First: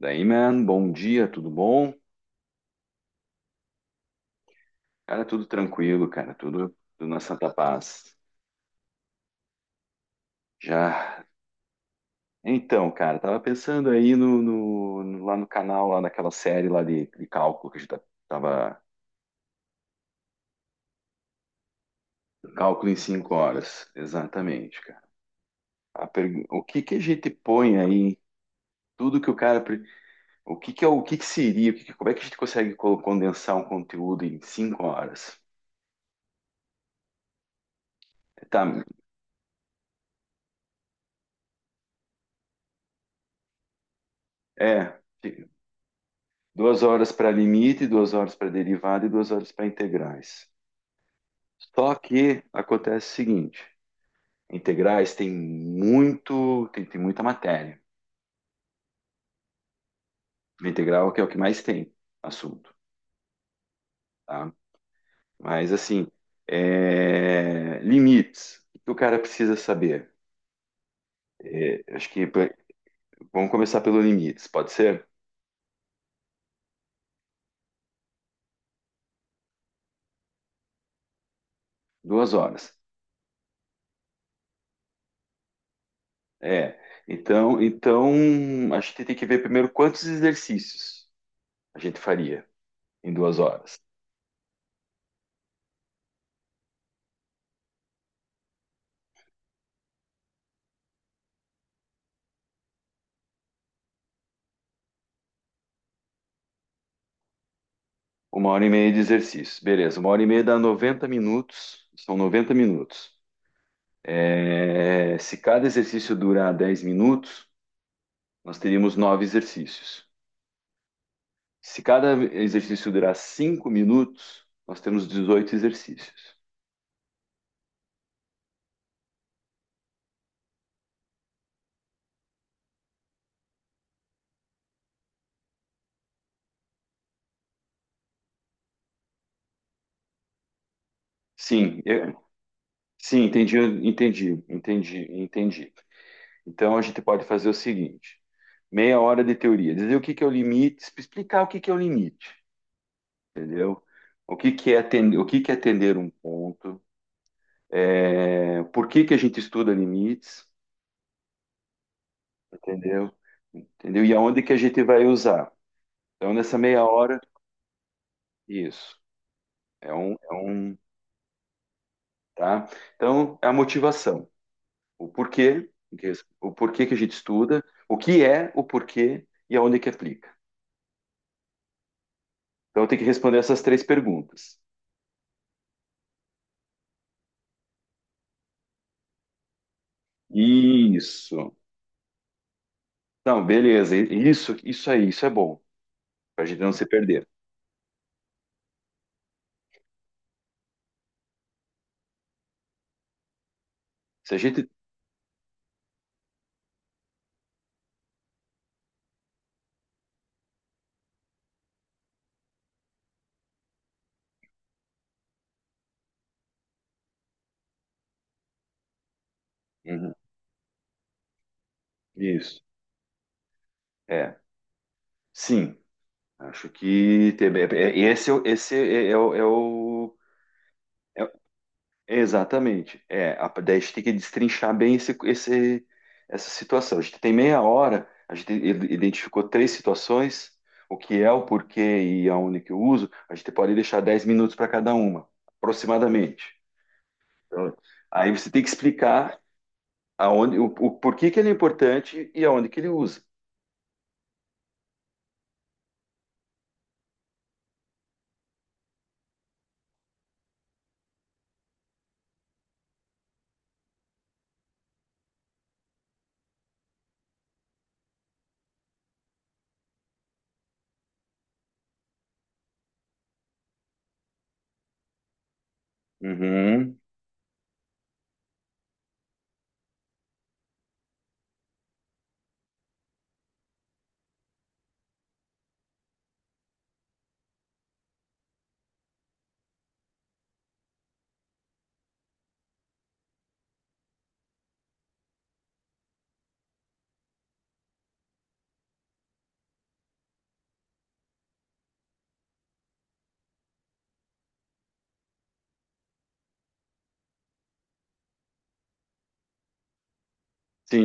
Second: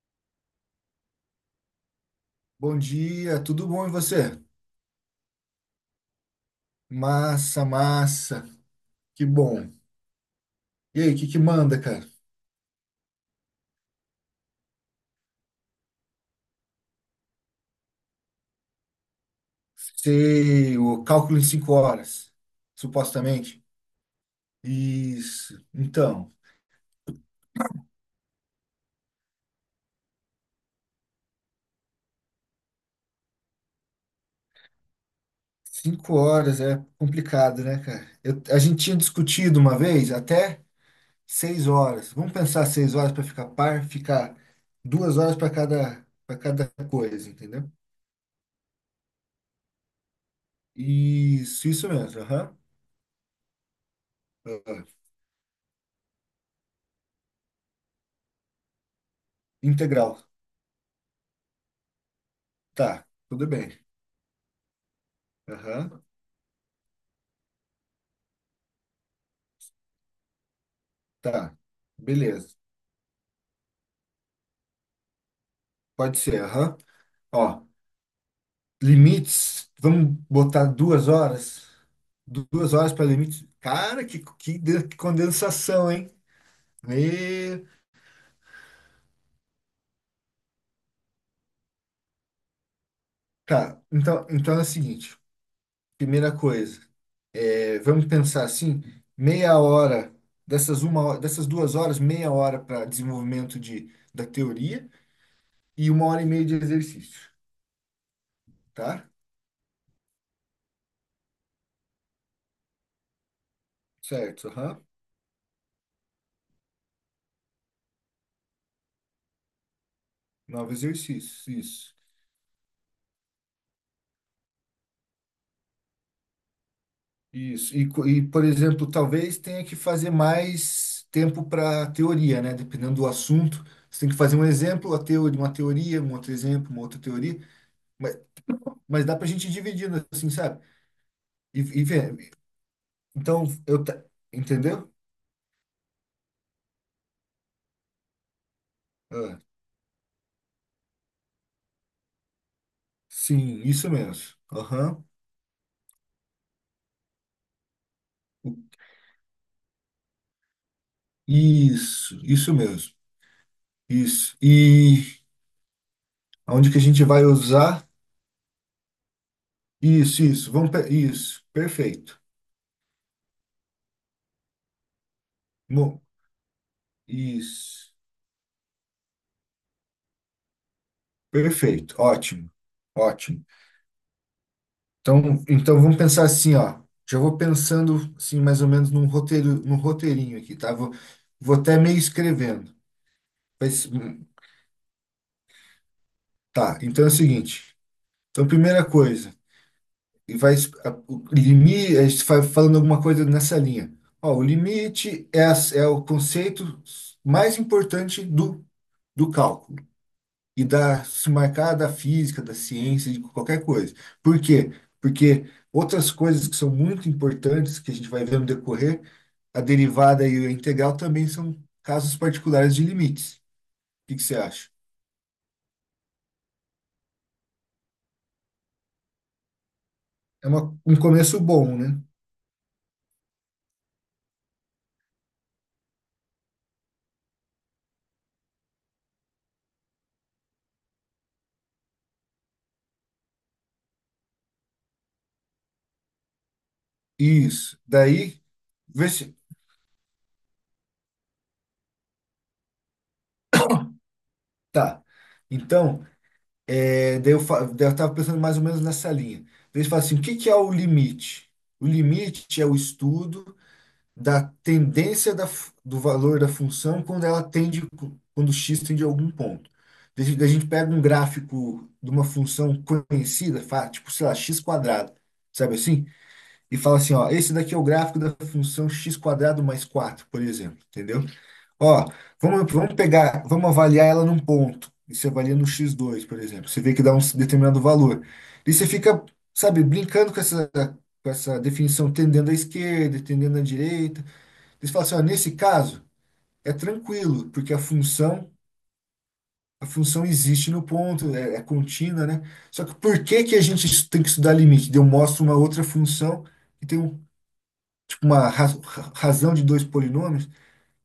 Daí, man, bom dia, tudo bom? Bom dia, tudo bom e você? Cara, tudo tranquilo, cara, tudo na Santa Massa, Paz. massa, que bom. E Já. aí, o que que manda, cara? Então, cara, tava pensando aí lá no canal, lá naquela série lá de cálculo que a gente tava. Sei, o cálculo em 5 horas, Cálculo em cinco supostamente. horas, exatamente, cara. Isso. Então, O que que a gente põe aí? Tudo que o cara. O que que é o que que seria? Como é que a gente consegue condensar um conteúdo em 5 horas? 5 horas é complicado, né, cara? A Tá. gente tinha discutido uma vez até 6 horas. Vamos pensar 6 horas para ficar par, ficar É. 2 horas para cada 2 horas coisa, para entendeu? limite, 2 horas para derivada e 2 horas para integrais. Isso Só mesmo. que Aham. acontece o seguinte: Ah, integrais tem muita matéria. Integral. Integral que é o que mais tem assunto, Tá, tudo bem. tá? Mas Aham. assim, limites. O que o cara precisa saber? Tá, É, acho que beleza. vamos começar pelo limites. Pode ser Pode ser, aham. Ó, limites, vamos botar 2 horas. duas horas. Duas horas para limites. Cara, que condensação, hein? É. Então, E... então a gente tem que ver primeiro quantos exercícios a gente faria em duas Tá, horas. então, é o seguinte. Primeira coisa, vamos pensar assim, meia hora, dessas 2 horas, meia hora para desenvolvimento da teoria e 1 hora e meia de exercício, 1 hora e meia de tá? exercício. Beleza, 1 hora e meia dá 90 minutos. São 90 minutos. Certo, aham. É, se cada exercício durar 10 minutos, nós teríamos nove exercícios. Nove exercícios, Se isso. cada exercício durar 5 minutos, nós temos 18 exercícios. Isso. E, por exemplo, talvez tenha que fazer mais tempo para teoria, né? Dependendo do assunto. Você tem que fazer um exemplo, a teoria, uma teoria, um outro exemplo, uma outra teoria. Mas, mas dá para a gente ir dividindo, assim, sabe? E, Sim, e ver. sim, Então, entendi, eu. ta- entendi, Entendeu? entendi, entendi. Então a gente pode fazer o seguinte: meia hora de Ah, teoria, dizer o que que é o limite, explicar o que que é o limite, sim, entendeu? isso mesmo. O que que é Aham. atender, o que que é atender um ponto. É, por que que a gente estuda limites, Isso mesmo. entendeu? Entendeu? E Isso. aonde que a gente E vai usar? Então, nessa aonde que a meia gente hora, vai usar? isso. É um, Isso, é isso. Vamos, um, pe- isso. Perfeito. tá? Então, é a motivação. O porquê, Bom, o porquê que a gente estuda, isso. o que é, o porquê e aonde que aplica. Perfeito, ótimo, Então, tem que responder ótimo. essas três perguntas. Então, vamos pensar assim, ó. Já vou pensando assim, mais ou menos num roteiro, num roteirinho aqui, tá? Vou Isso. até meio escrevendo. Não, Mas, beleza. Isso aí, isso é bom, para a gente não tá, se então é o perder. seguinte. Então, primeira coisa, o limite, a gente vai falando alguma coisa nessa linha. Se Ó, a o gente. limite é o conceito mais importante do cálculo. E da se marcar da física, da ciência, de qualquer coisa. Por quê? Porque outras coisas que são muito importantes, que a gente vai ver no decorrer, a Uhum. derivada e a integral também são casos Isso. particulares de limites. O que que você É. acha? Sim. Acho que esse, esse É um é- começo bom, né? é exatamente. Daí a gente tem que destrinchar bem esse, essa situação. A gente tem meia hora, a gente identificou três situações, o que é, o porquê e aonde que eu uso. A gente pode deixar 10 minutos para cada uma, aproximadamente. Então, Isso. aí Daí, você tem que vê se. explicar aonde, o porquê que ele é importante e aonde que ele usa. Tá. Então, daí eu estava pensando mais ou menos nessa linha. Daí você fala assim: o que que é o limite? O limite é o estudo da tendência do valor da função quando x tende a algum ponto. Daí a gente pega um gráfico de uma função conhecida, tipo, sei lá, x quadrado, sabe assim? E fala Uhum. assim, ó, esse daqui é o gráfico da função x quadrado mais 4, por exemplo, entendeu? Ó, vamos avaliar ela num ponto. E você avalia no x dois, por exemplo. Você vê que dá um determinado valor. E você fica, sabe, brincando com essa definição, tendendo à esquerda, tendendo à direita. Eles falam assim, ó, nesse caso é tranquilo, porque a função existe no ponto, é contínua, né? Só que por que que a gente tem que estudar limite? Eu mostro uma outra função que tem um, tipo uma razão de dois polinômios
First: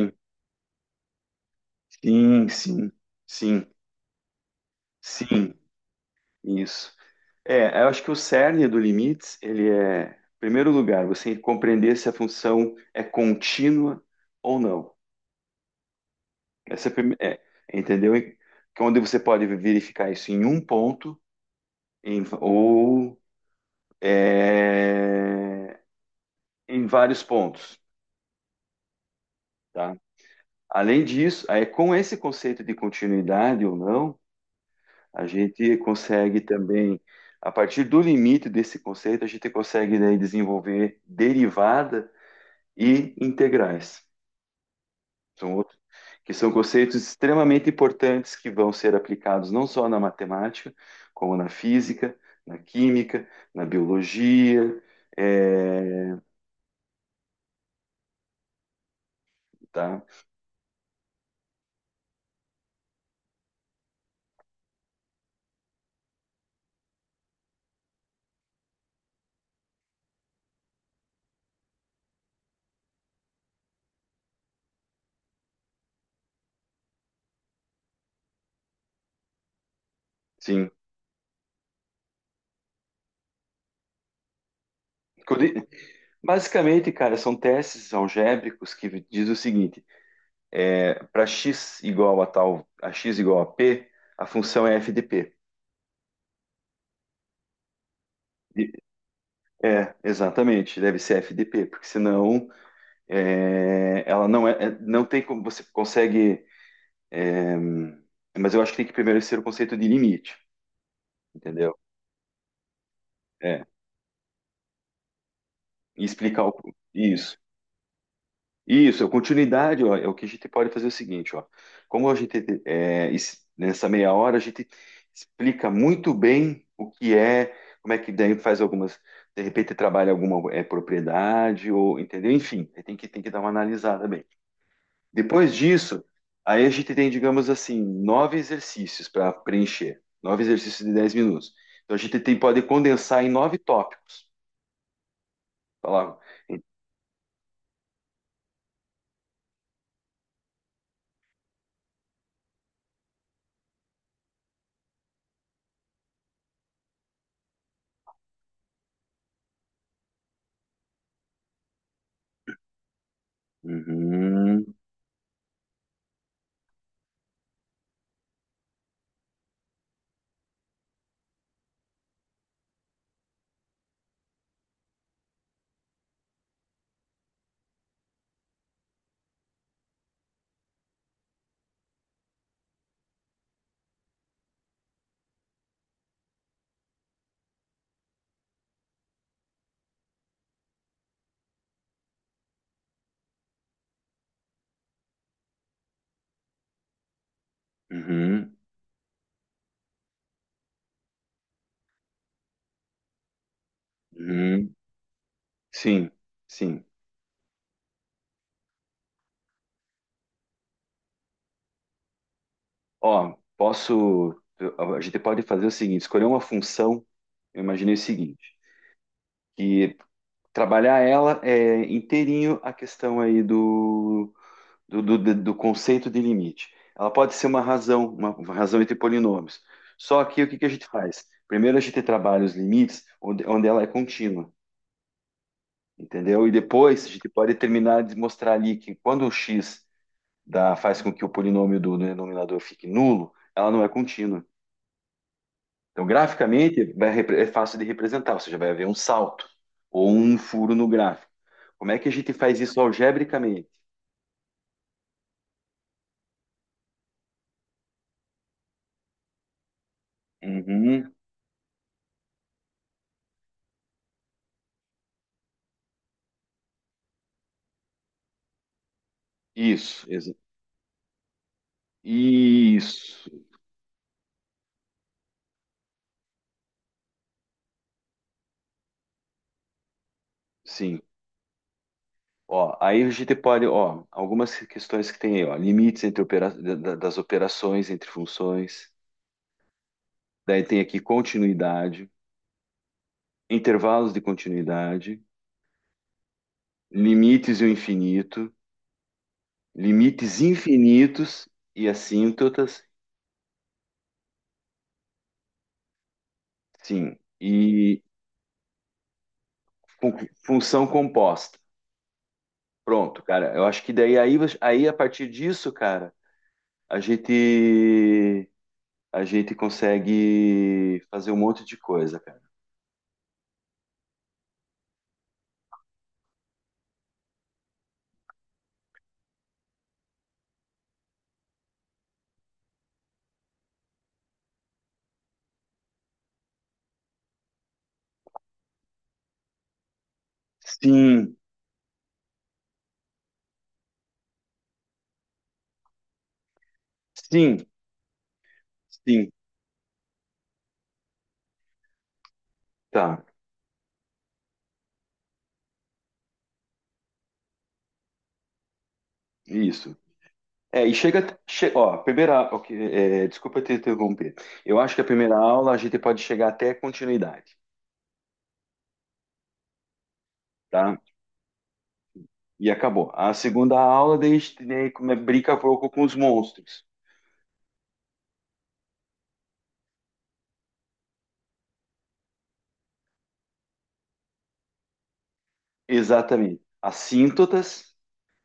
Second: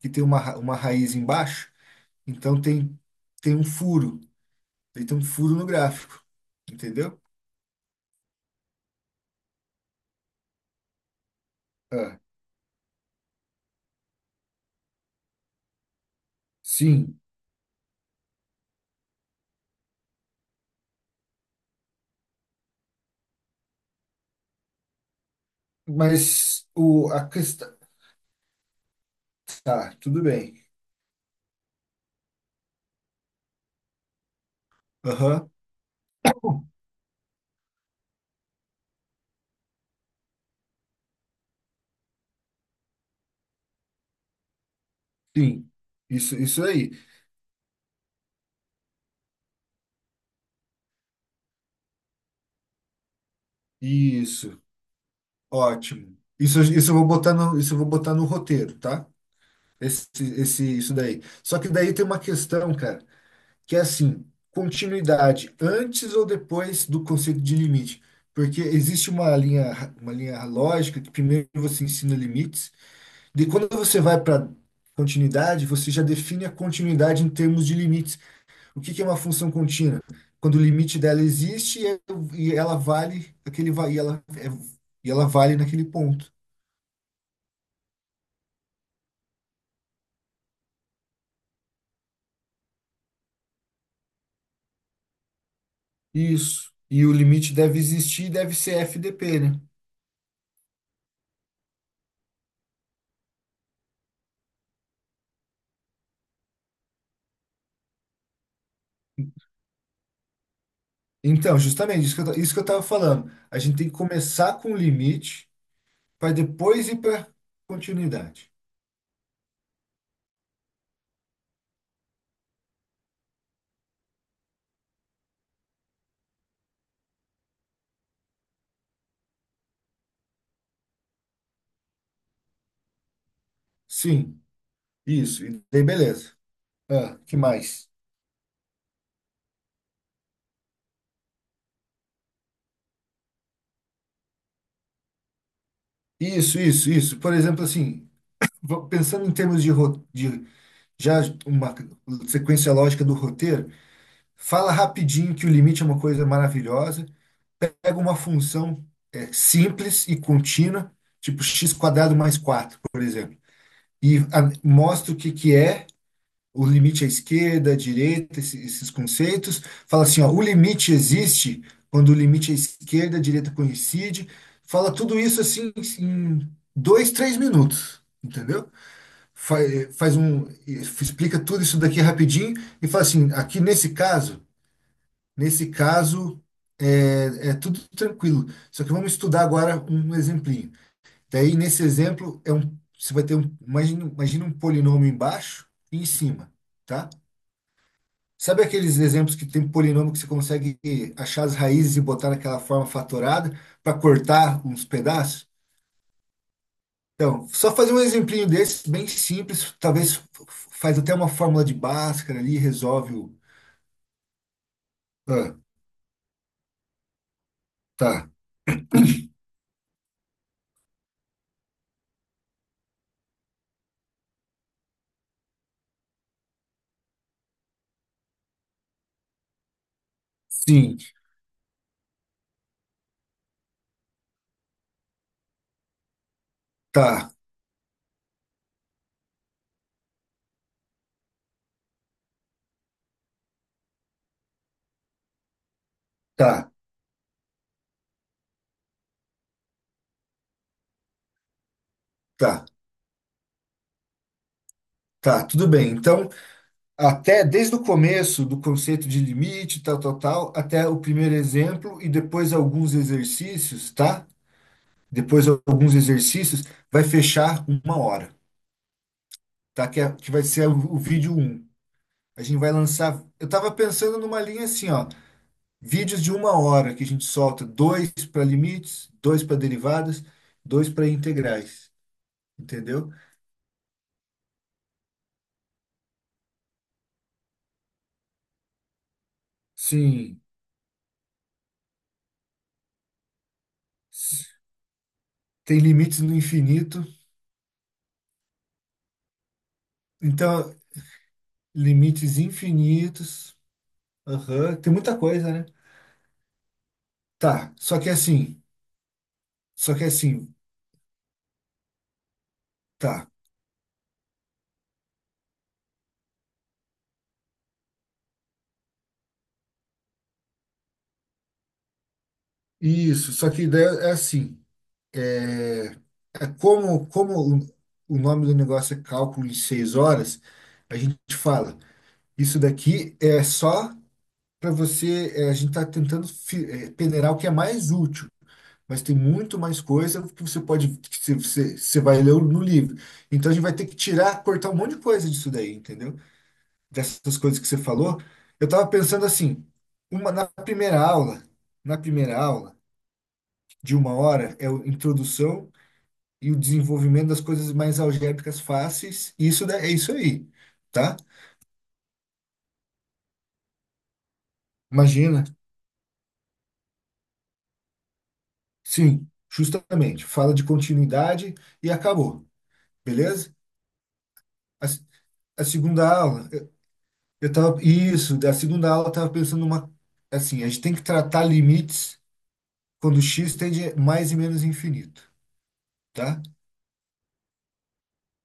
que tem uma raiz embaixo, sim, então sim, tem tem um sim, furo, ele tem um sim. furo no gráfico, Isso. entendeu? É, eu acho que o cerne do limites, ele é, em primeiro lugar, você compreender se a Ah, função é contínua ou não. Essa é, a prime- sim, é, entendeu? E onde você pode verificar isso em um ponto ou é, mas em o vários a questão pontos, tá? tá, tudo bem. Além disso, aí com esse conceito de continuidade ou não, a Aham. gente consegue também, a partir do limite desse conceito, a gente consegue daí desenvolver derivadas e integrais. São Sim, outros, que isso são isso aí. conceitos extremamente importantes que vão ser aplicados não só na matemática, como na física, na química, na Isso. biologia, Ótimo. é, Isso eu vou botar no, isso eu vou botar no roteiro, tá? tá? Esse, esse, isso daí. Só que daí tem uma questão, cara, que é assim, continuidade antes ou depois do conceito de limite. Porque existe uma linha lógica que primeiro você ensina limites, de quando você vai para continuidade, você já define a continuidade em termos de limites. O que que é uma função contínua? Quando o Sim. limite dela existe e ela vale aquele va- e ela, é, e ela vale naquele ponto. Basicamente, cara, são testes algébricos que diz o seguinte: para x igual a tal, a x igual a p, a função é f de p. Isso. E o limite deve existir e deve E- ser FDP, né? É, exatamente, deve ser f de p, porque senão, ela não é, não tem como você consegue, é, mas eu acho que tem que primeiro ser o conceito de limite, Então, entendeu? justamente, isso que eu estava falando. A É, gente tem que começar com o limite e para explicar depois ir para isso. continuidade. Isso, a continuidade, ó, é o que a gente pode fazer o seguinte, ó. Como a gente nessa meia hora a gente explica muito bem o que é, como é que daí faz algumas, de repente trabalha alguma propriedade ou entendeu? Enfim, tem que dar uma analisada bem. Sim, isso. Depois E daí, disso, beleza. aí a gente tem, Ah, que digamos assim, mais? nove exercícios para preencher, nove exercícios de 10 minutos. Então a gente tem, pode condensar em nove tópicos. Falava. Isso, isso, isso. Por exemplo, assim, pensando em termos de já uma sequência lógica do roteiro, fala rapidinho que o limite é uma coisa maravilhosa pega uma função simples e contínua, tipo x quadrado mais 4 por exemplo, e Uhum, mostra o que, que é o limite à esquerda, à direita, esses conceitos. Fala assim, ó, o limite existe quando o limite à esquerda, à direita coincide. Fala tudo isso assim em 2, 3 minutos, entendeu? Explica tudo isso daqui rapidinho e fala assim, Nesse caso, é tudo tranquilo. Só que vamos estudar agora um exemplinho. Daí, nesse exemplo, você vai ter um, imagina um polinômio embaixo e em cima, tá? uhum, Sabe aqueles exemplos que tem polinômio que você consegue achar as raízes e botar naquela forma fatorada para cortar uhum, uns pedaços? sim, sim. Então, só fazer um exemplinho desse, bem simples, talvez faz até uma fórmula de Bhaskara ali, resolve Ó, o. posso, a gente pode Ah, fazer o seguinte, escolher uma função, eu imaginei o tá. seguinte, que trabalhar ela é inteirinho a questão aí do conceito de limite. Ela pode ser uma razão, uma razão entre polinômios. Só que o que que a gente Sim, faz? Primeiro a gente trabalha os limites onde ela é contínua, entendeu? E depois a gente tá, pode terminar de mostrar ali que quando o x dá, faz com que o polinômio do denominador fique nulo, ela não é contínua. Então, tá, graficamente, é fácil de representar, ou seja, vai haver um salto ou um furo no gráfico. Como é que a gente faz tá. isso algebricamente? Tá, tudo bem. Então, até desde o começo do conceito de limite, tal, tal, tal, até o Uhum. primeiro exemplo e depois alguns exercícios, tá? Depois alguns exercícios, vai fechar 1 hora, tá? Que, Isso, é, que vai ser o vídeo um. A gente vai lançar. isso. Eu tava pensando numa linha assim, ó. Vídeos de 1 hora que a gente solta dois para limites, dois para derivadas, dois Sim. para integrais. Ó, aí a Entendeu? gente pode, ó, algumas questões que tem aí, ó, limites entre das operações, entre funções. Sim. Daí tem aqui continuidade, intervalos de continuidade, Tem limites no infinito. limites e o infinito, limites Então, infinitos e Limites assíntotas, infinitos. Aham. Tem muita coisa, né? sim, Tá. Só e que é assim. Só que é fun- assim. função composta. Pronto, Tá. cara. Eu acho que daí aí a partir disso, cara, a gente a gente consegue fazer um monte de coisa, cara. Isso. Só que daí é assim. É, é como o nome do negócio é cálculo de 6 horas, a gente fala. Isso daqui é só para você. A gente está tentando peneirar o que é mais útil. Mas tem muito mais coisa que você pode, que você, Sim, você você vai ler no livro. Então a gente vai ter que tirar, cortar um monte de coisa disso daí, entendeu? Dessas coisas sim, que você falou, eu estava pensando sim, assim, uma, na primeira aula, na primeira aula tá, de 1 hora é a introdução e o desenvolvimento das coisas mais algébricas fáceis, e é isso. isso aí, É, e tá? chega, ó, a primeira, ok, desculpa te interromper. Eu acho que a primeira Imagina, aula a gente pode chegar até continuidade, sim, justamente, fala de tá? continuidade e acabou, E acabou. A beleza? segunda aula, daí a gente, A, né, s- brinca um a pouco com segunda os aula, monstros. eu tava, isso, da segunda aula eu estava pensando assim, a gente tem que tratar limites quando x tende a mais e menos infinito, tá? Exatamente. Assíntotas,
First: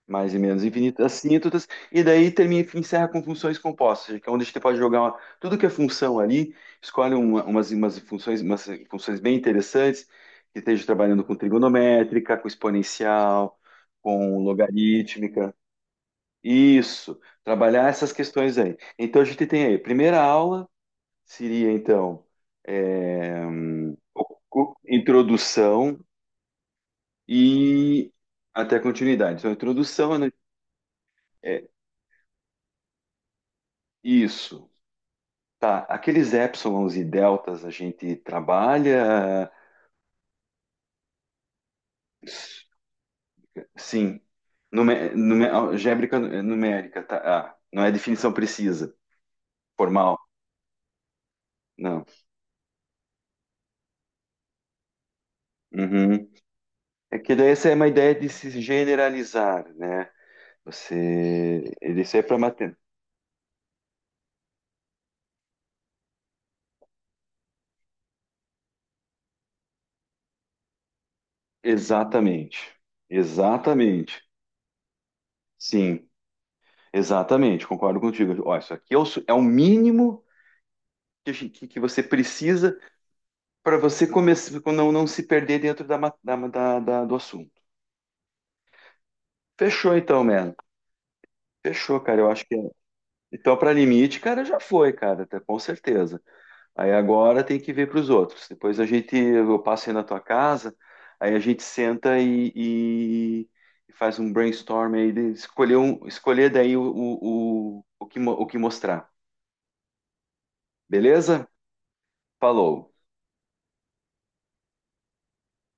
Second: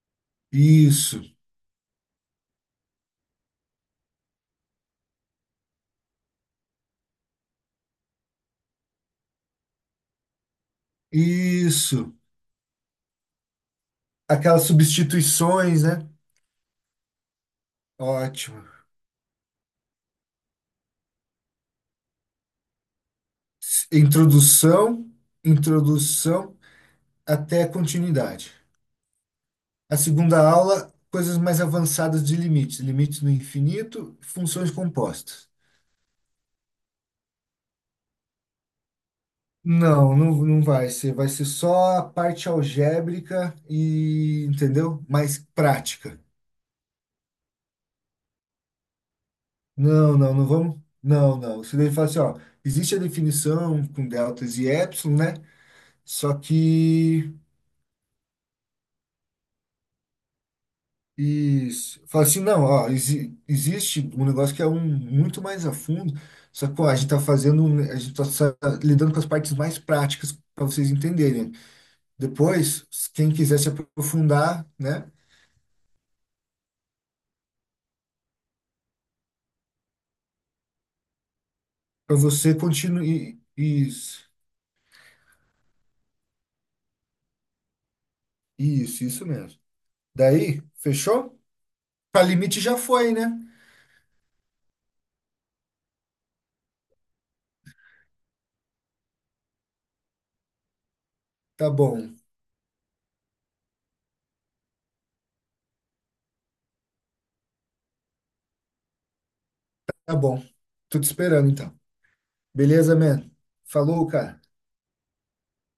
mais e menos infinitas, Isso. assíntotas, e daí termina, encerra com funções compostas, que é onde a gente pode jogar tudo que é função ali, escolhe umas funções, umas funções bem interessantes, que esteja trabalhando com Isso. trigonométrica, com exponencial, com Aquelas logarítmica. substituições, né? Isso, trabalhar essas questões Ótimo. aí. Então a gente tem aí, primeira aula seria então S- Introdução, introdução introdução até e continuidade. até continuidade. Então, a A introdução é segunda aula, coisas mais é avançadas de limites, limites do infinito, isso. funções compostas. Tá, aqueles épsilons e deltas a gente trabalha, Não, não, não vai ser. Vai ser só a parte algébrica sim, entendeu? numé Mais numé algébrica prática. numérica, tá? Ah, não é definição precisa, Não, formal, não, não vamos. Não, não. Você deve não. falar assim, ó, existe a definição com deltas e epsilon, né? Uhum. Só É que que daí essa é uma ideia de se generalizar, né? Você, Isso. ele isso é Fala para assim, não, mater... ó, existe um negócio que é um muito mais a fundo, só que, ó, a gente tá fazendo, um- a gente tá sa- lidando com as partes mais práticas para vocês entenderem. Exatamente, Depois, se quem quiser se exatamente, aprofundar, né, sim, exatamente, concordo contigo. Ó, isso aqui é o mínimo que, que você para você precisa continuar. para você Isso, começar, não, não se perder dentro da, ma- da- da- da- do assunto. isso mesmo. Fechou então, mano. Daí, fechou? Fechou, cara. Para Eu acho que é. limite já foi, né? Então, para limite, cara, já foi, cara, com certeza. Aí agora tem que ver para os outros. Depois eu passo aí na tua casa, aí a gente Tá bom, senta e faz um brainstorm aí, de escolher daí o que, o que mostrar. tá bom. Tô te Beleza? esperando então. Falou. Beleza, man? Falou, cara.